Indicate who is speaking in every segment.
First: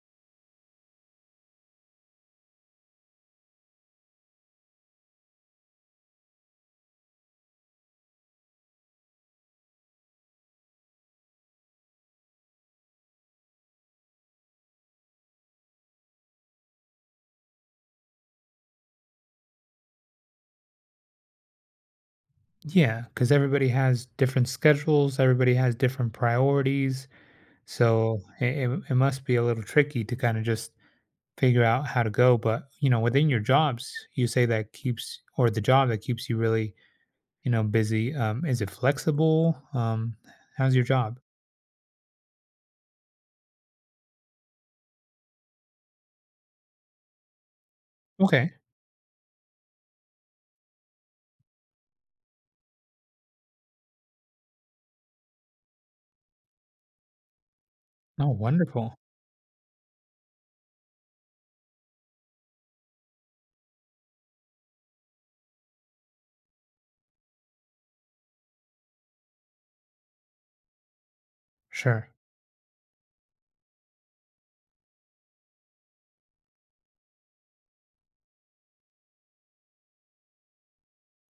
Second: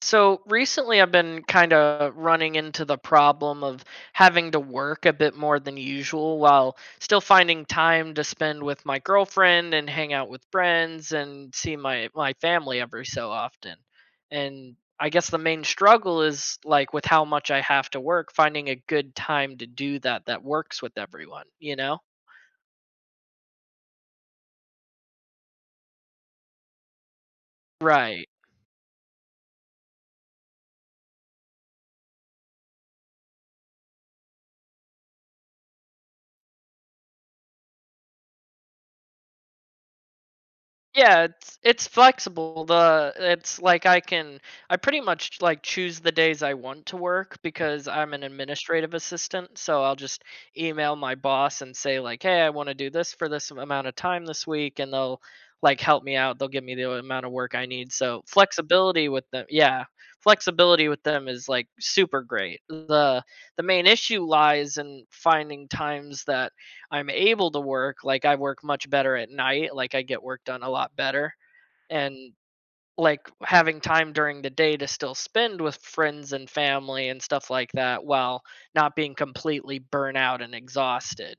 Speaker 1: So recently, I've been kind of running into the problem of having to work a bit more than usual while still finding time to spend with my girlfriend and hang out with friends and see my family every so often. And I guess the main struggle is like with how much I have to work, finding a good time to do that that works with everyone, you know?
Speaker 2: Yeah, because everybody has different schedules, everybody has different priorities. So
Speaker 1: Right.
Speaker 2: it must be a little tricky to kind of just figure out how to go. But, you know, within your jobs, you say that keeps, or the job that keeps you really, you know, busy. Is it flexible? How's your job?
Speaker 1: Yeah, it's flexible. The it's like I can I pretty much like choose the days I want to work because I'm an
Speaker 2: Okay.
Speaker 1: administrative assistant, so I'll just email my boss and say like, "Hey, I want to do this for this amount of time this week," and they'll like help me out. They'll give me the amount of work I need. So
Speaker 2: Oh, wonderful.
Speaker 1: flexibility with them, yeah, flexibility with them is like super great. The main issue lies in finding times that I'm able to work, like, I work much better at night, like, I get work done a lot better,
Speaker 2: Sure.
Speaker 1: and, like, having time during the day to still spend with friends and family and stuff like that while not being completely burnt out and exhausted.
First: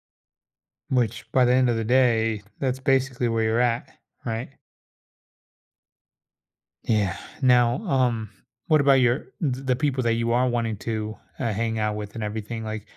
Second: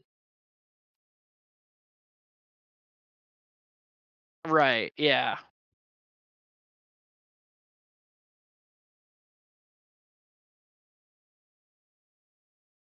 Speaker 2: Which by the end of the day, that's basically where you're at, right?
Speaker 1: Right, yeah.
Speaker 2: Yeah. Now, what about your the people that you are wanting to hang out with and everything? Like,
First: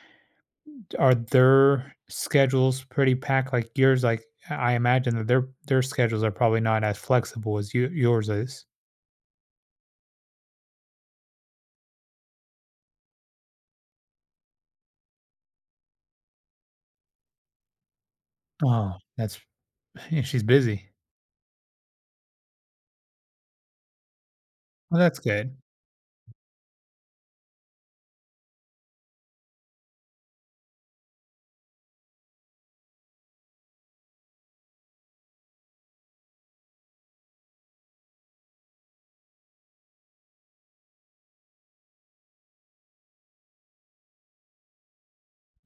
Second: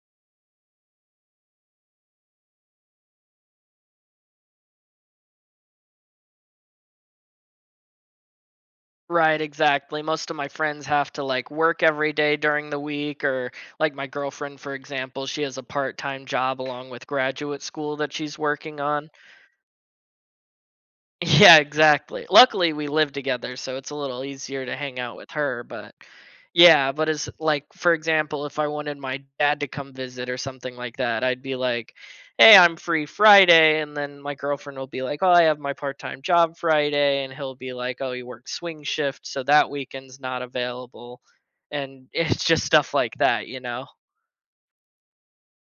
Speaker 2: are their schedules pretty packed like yours? Like, I imagine that their schedules are probably not as flexible as you, yours is.
Speaker 1: Right, exactly, most of my friends have to, like, work every day during the week or, like, my girlfriend, for example, she has a part-time job along with graduate school that she's working
Speaker 2: Oh,
Speaker 1: on.
Speaker 2: that's yeah, she's busy.
Speaker 1: Yeah, exactly. Luckily, we live together, so it's a little easier to
Speaker 2: Well,
Speaker 1: hang out
Speaker 2: that's
Speaker 1: with
Speaker 2: good.
Speaker 1: her. But yeah, but it's like, for example, if I wanted my dad to come visit or something like that, I'd be like, hey, I'm free Friday. And then my girlfriend will be like, oh, I have my part time job Friday. And he'll be like, oh, he works swing shift, so that weekend's not available. And it's just stuff like that, you know?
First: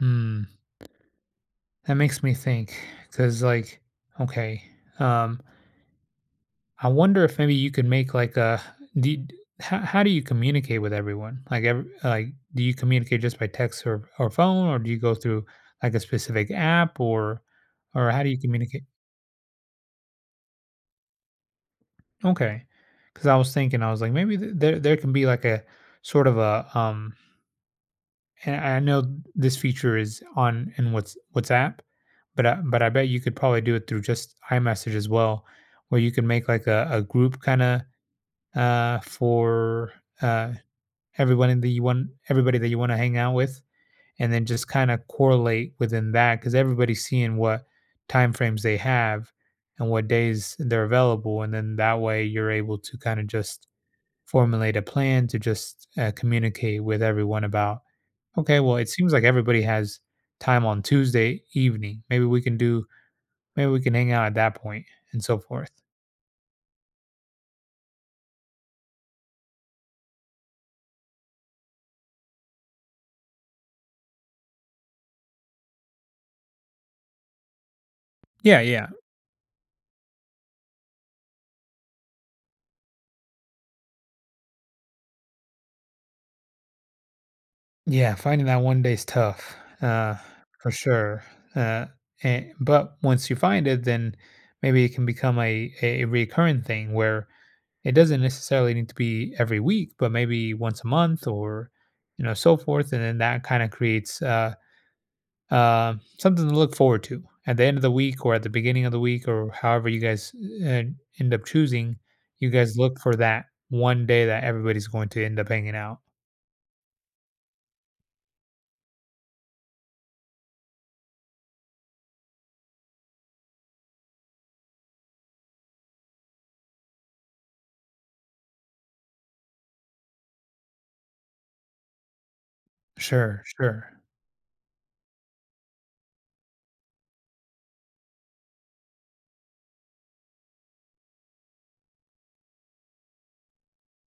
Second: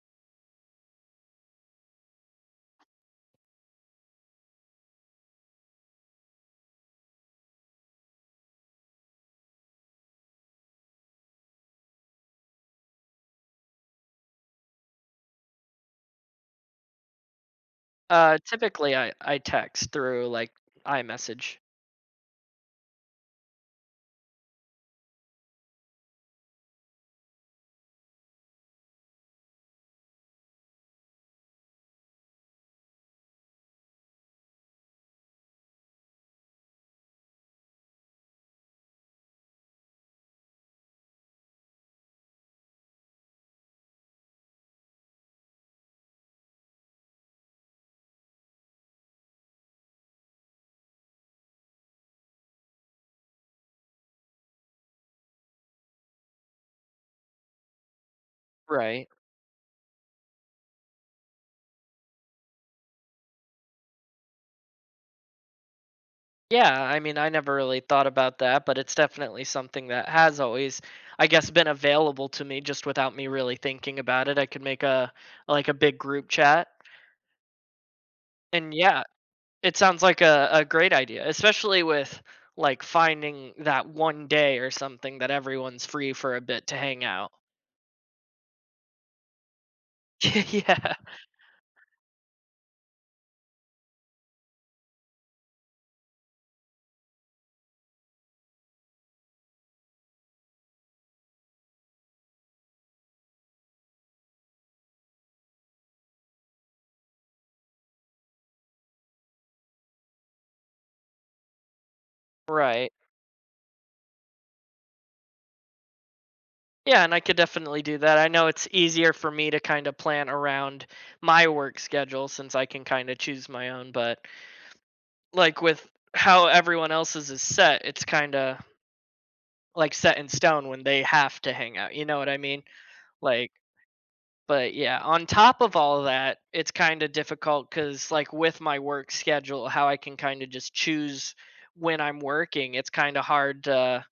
Speaker 2: Hmm. That makes me think because, like, okay, um, I wonder if maybe you could make like a do you- how do you communicate with everyone? Like every, like do you communicate just by text or phone or do you go through like a specific app or how do you communicate?
Speaker 1: Typically, I text through like iMessage.
Speaker 2: Okay. Cuz I was thinking I was like maybe there can be like a sort of a and I know this feature is on in what's WhatsApp, but but I bet you could probably do it through just iMessage as well, where you can make like a group kind of for uh everyone in the you want, everybody that you want to hang out with, and then just kind of correlate within that because everybody's seeing what time frames they have and what days they're available, and then that way you're able to kind of just formulate a plan to just communicate with everyone about, okay, well, it
Speaker 1: Right.
Speaker 2: seems like everybody has time on Tuesday evening, maybe we can hang out at that point, and so forth.
Speaker 1: Yeah, I mean, I never really thought about that, but it's definitely something that has always, I guess, been available to me just without me really thinking about it. I could make a like a big group chat.
Speaker 2: Yeah,
Speaker 1: And
Speaker 2: yeah.
Speaker 1: yeah, it sounds like a great idea, especially with like finding that one day or something that everyone's free for a bit to hang out.
Speaker 2: Yeah, finding that one day's tough, uh, for
Speaker 1: Yeah.
Speaker 2: sure. Uh, but once you find it, then maybe it can become a recurring thing where it doesn't necessarily need to be every week, but maybe once a month or, you know, so forth. And then that kind of creates something to look forward to at the end of the week or at the beginning of the week, or however you guys uh, end up choosing. You guys
Speaker 1: Right.
Speaker 2: look for that one day that everybody's going to end up hanging out.
Speaker 1: Yeah, and I could definitely do that. I know it's easier for me to kind of plan around my work schedule since I can kind of choose my own, but like with how everyone else's is set, it's kind of like set in stone when they have to hang out. You know what I mean?
Speaker 2: Sure,
Speaker 1: Like,
Speaker 2: sure.
Speaker 1: but yeah, on top of all that, it's kind of difficult because, like, with my work schedule, how I can kind of just choose when I'm working, it's kind of hard to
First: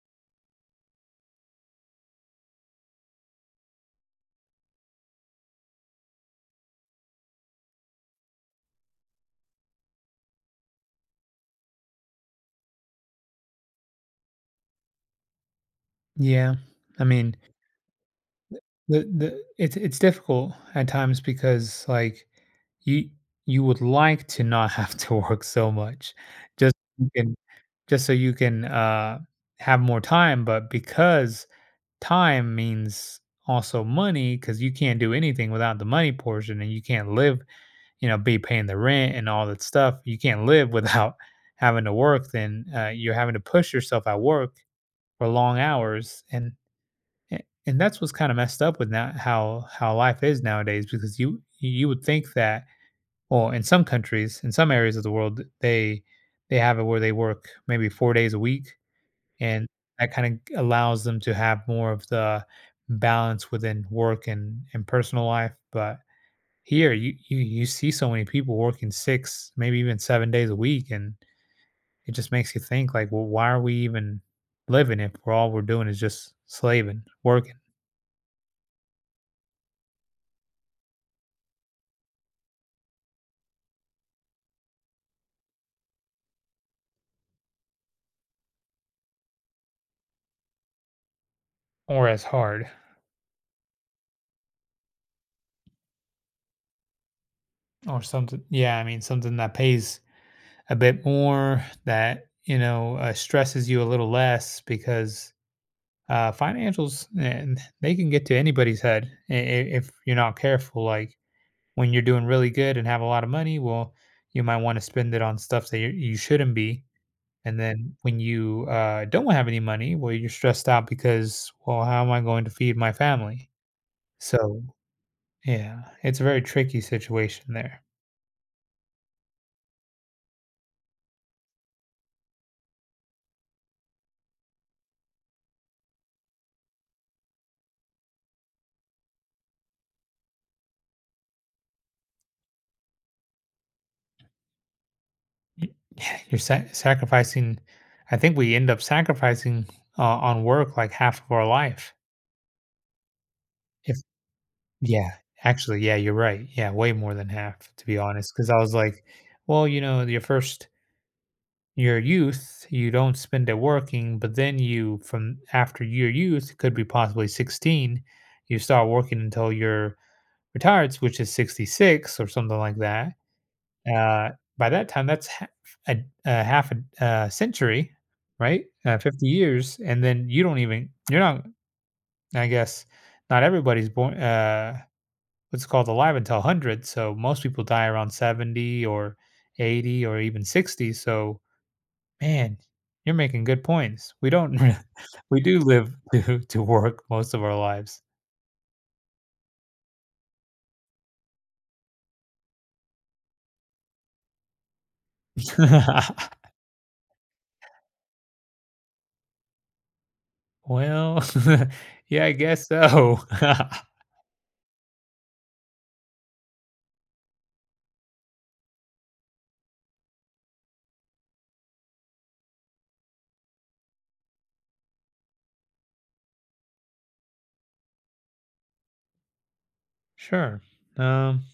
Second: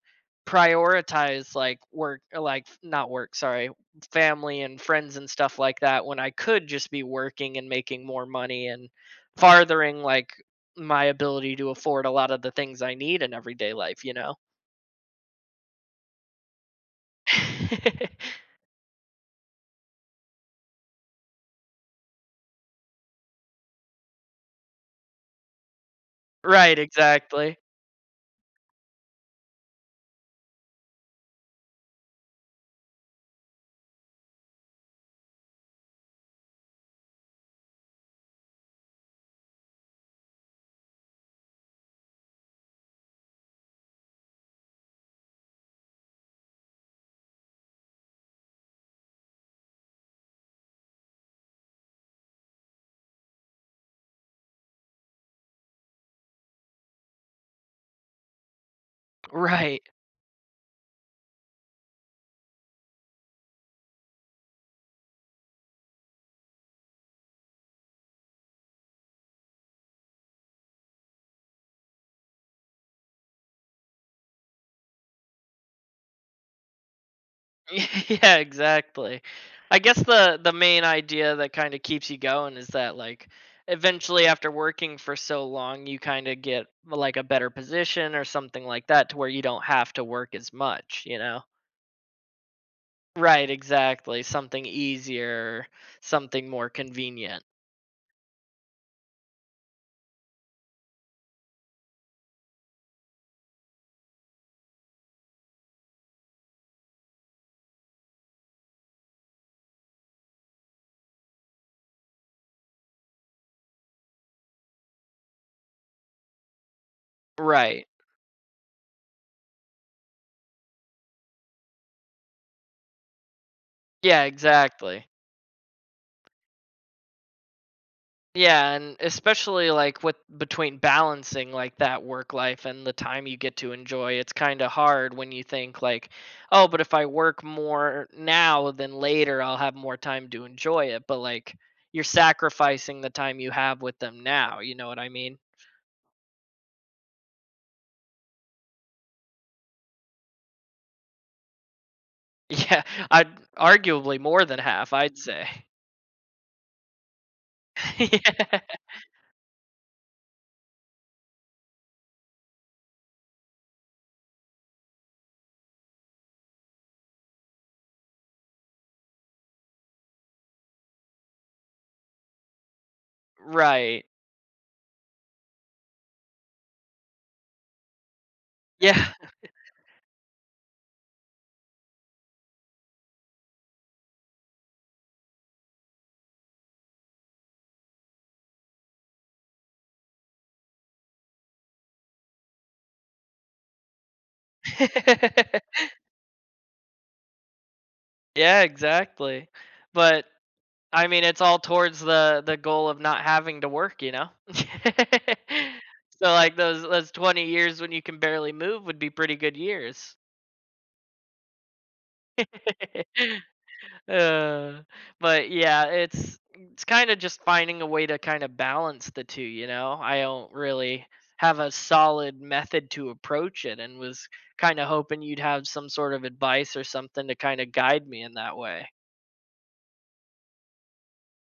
Speaker 1: prioritize like work like not work sorry family and friends and stuff like that when I could just be working and making more money and farthering like my ability to afford a lot of the things I need in everyday life you know.
Speaker 2: Yeah. I mean, the it's difficult at times because, like, you you would like to not have to work so much, just
Speaker 1: Right,
Speaker 2: so you can
Speaker 1: exactly.
Speaker 2: just so you can, uh, have more time, but because time means also money, because you can't do anything without the money portion, and you can't live, you know, be paying the rent and all that stuff. You can't live without having to work, then, you're having to push yourself at work for long hours, and and that's what's kind of messed up with now how life is nowadays, because you would think that, well, in some countries, in some areas of the world, they have it where they work maybe 4 days a week, and
Speaker 1: Right.
Speaker 2: that kind of allows them to have more of the balance within work and personal life. But here you see so many people working six, maybe even 7 days a week, and it just makes you think like, well, why are we even living if we're doing is just slaving, working,
Speaker 1: Yeah, exactly. I guess the main idea that kind of keeps you going is that like eventually after working for so long you kind of get like a better position or something like that to where you don't have to work as much, you know.
Speaker 2: or as hard.
Speaker 1: Right, exactly. Something easier, something more convenient.
Speaker 2: Or something. Yeah, I mean, something that pays a bit more, that, you know, stresses you a little less, because financials, and they can get to anybody's head if you're not careful. Like, when you're doing really good and have a lot of money, well, you might want to spend it on stuff that you shouldn't be. And
Speaker 1: Right.
Speaker 2: then when you don't have any money, well, you're stressed out because, well, how am I going to feed my family?
Speaker 1: Yeah,
Speaker 2: So,
Speaker 1: exactly.
Speaker 2: yeah, it's a very tricky situation there.
Speaker 1: Yeah, and especially like with between balancing like that work life and the time you get to enjoy, it's kind of hard when you think like, oh, but if I work more now than later, I'll have more time to enjoy it. But like you're sacrificing the time you have with them now, you know what I mean?
Speaker 2: Y Yeah, you're sa sacrificing I think we end up sacrificing, uh, on work, like, half of our life.
Speaker 1: Yeah, I'd
Speaker 2: If
Speaker 1: arguably more than half,
Speaker 2: Yeah,
Speaker 1: I'd say.
Speaker 2: actually, yeah, you're right. Yeah, way more than half, to be honest. Because I was
Speaker 1: Yeah.
Speaker 2: like, well, you know, your youth, you don't spend it working, but then you from after your youth, could be possibly 16, you start working until you're retired, which is 66 or something like that.
Speaker 1: Right.
Speaker 2: Uh, by that time, that's ha a a half a century, right?
Speaker 1: Yeah.
Speaker 2: 50 years, and then you don't even you're not I guess not everybody's born, what's it called, alive until 100, so most people die around 70 or 80 or even 60. So, man, you're making good points. We don't, we do live to work most of our lives.
Speaker 1: Yeah, exactly. But I mean, it's all towards the goal of not having to work, you know? So, like, those 20 years when you can barely move would be pretty good years.
Speaker 2: Well, yeah, I guess so.
Speaker 1: Uh, but yeah, it's kinda just finding a way to kinda balance the two, you know? I don't really have a solid method to approach it and was kinda hoping you'd have some sort of advice or something to kinda guide me in that way.
Speaker 2: Sure, um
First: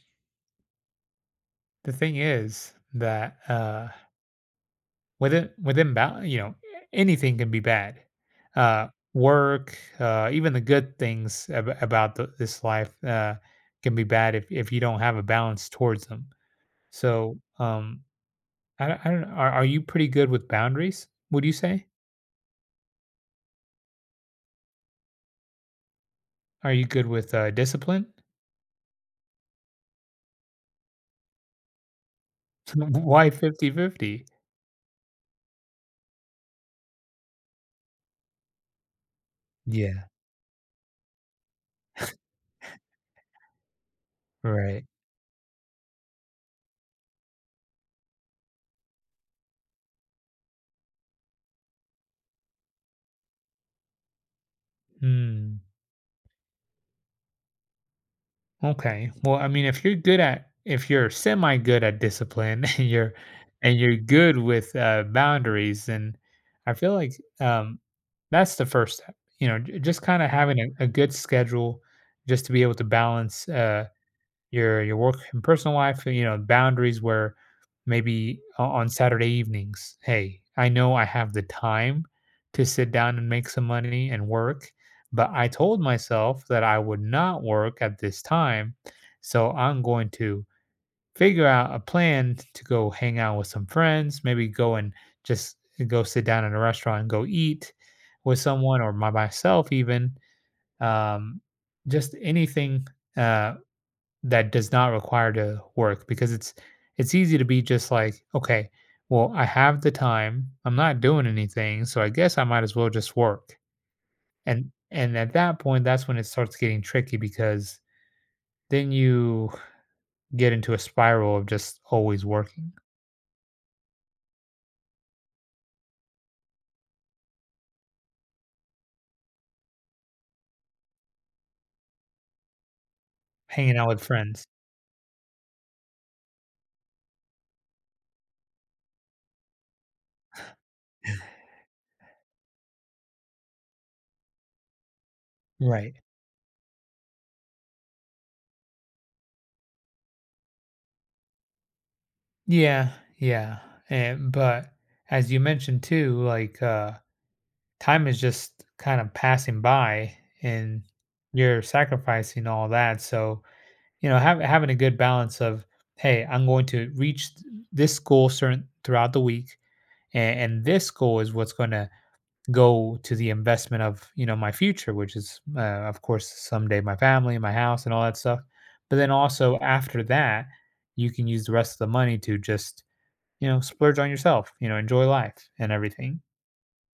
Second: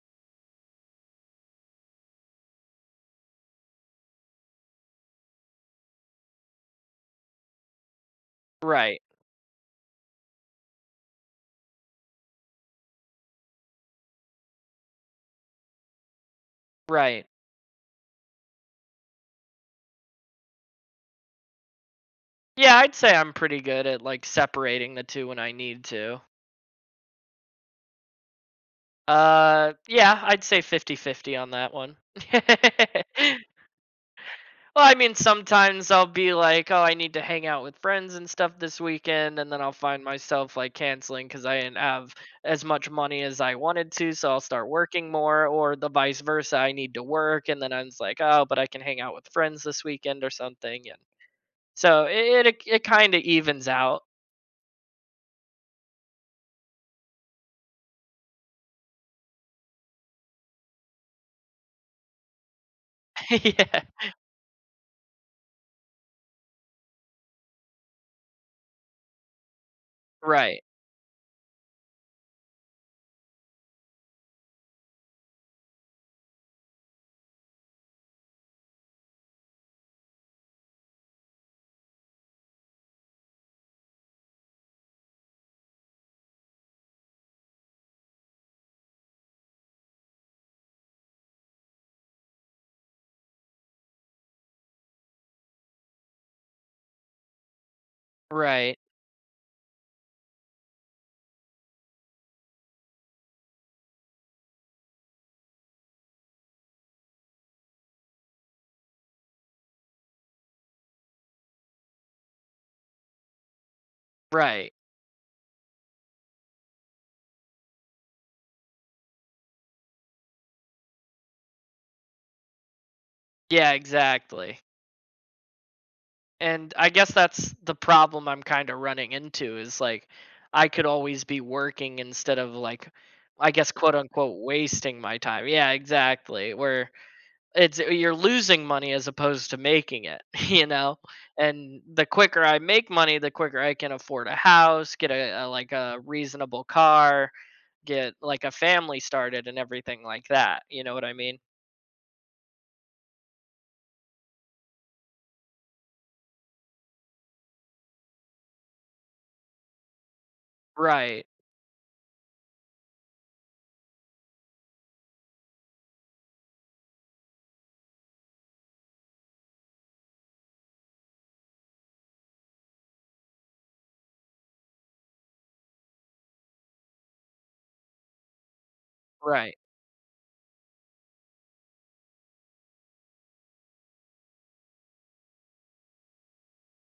Speaker 2: the thing is that, within within bou you know, anything can be bad. Uh,
Speaker 1: Right,
Speaker 2: Work, even the good things ab about the this life, can be bad if you don't have a balance towards them.
Speaker 1: right.
Speaker 2: So, I don't know. Are you pretty good with boundaries, would you say?
Speaker 1: Yeah, I'd say I'm pretty good at like separating the two when I need to.
Speaker 2: Are you good with, discipline?
Speaker 1: Yeah, I'd say 50-50 on that one.
Speaker 2: Why 50/50?
Speaker 1: Well, I mean, sometimes I'll be like, "Oh, I need to hang out with friends and stuff this weekend," and then I'll find
Speaker 2: Yeah,
Speaker 1: myself like canceling because I didn't have as much money as I wanted to, so I'll start
Speaker 2: right.
Speaker 1: working more, or the vice versa, I need to work, and then I'm just like, "Oh, but I can hang out with friends this weekend or something," and so it kinda evens out.
Speaker 2: Hmm. Okay. Well, I mean, if you're semi good at discipline, and you're and
Speaker 1: Yeah.
Speaker 2: you're good with boundaries, then I feel like um, that's the first step. You know, just kind of having
Speaker 1: Right.
Speaker 2: a good schedule, just to be able to balance. Your work and personal life, you know, boundaries, where maybe on Saturday evenings, hey, I know I have the time to sit down and make some money and work, but I told myself that I would not work at this time. So I'm going to figure out a plan to go hang out with some friends, maybe go and just go sit down in a restaurant and go eat with
Speaker 1: Right.
Speaker 2: someone or by myself even, um just anything, uh that does not require to work, because it's easy to be just like, okay, well, I have the time, I'm not doing anything, so I guess I might as well just work. And
Speaker 1: Right.
Speaker 2: and at that point, that's when it starts getting tricky, because then you get into a spiral of just always working,
Speaker 1: Yeah, exactly. And I guess that's the problem I'm kind of running into is like I could always be working instead of like I guess
Speaker 2: hanging out
Speaker 1: quote
Speaker 2: with
Speaker 1: unquote
Speaker 2: friends.
Speaker 1: wasting my time. Yeah, exactly. Where it's you're losing money as opposed to making it, you know? And the quicker I make money, the quicker I can afford a house, get a like
Speaker 2: Right.
Speaker 1: a reasonable car, get like a family started and everything like that. You know what I mean?
Speaker 2: Yeah, yeah. And but as you mentioned too, like, time is just kind of passing by, and
Speaker 1: Right.
Speaker 2: you're sacrificing all that. So, you know, having a good balance of, "Hey, I'm going to reach th this goal certain throughout the week, and this goal is what's gonna go to the investment of, you know, my future," which is, of course, someday my family, my house, and all that stuff. But then
Speaker 1: Right.
Speaker 2: also after that, you can use the rest of the money to just, you know, splurge on yourself, you know, enjoy life and everything.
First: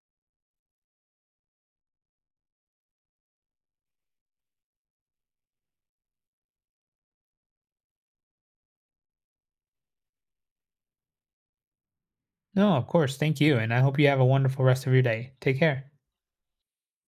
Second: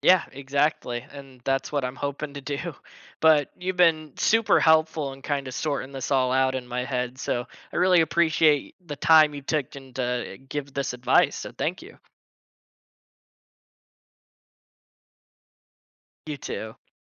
Speaker 1: Yeah, exactly. And that's what I'm hoping to do. But you've been super helpful in kind of sorting this all out in my head. So I really appreciate the time you took and to give this advice. So thank you.
Speaker 2: No, of course, thank you, and I hope you have a wonderful rest of your day. Take care.
Speaker 1: You too.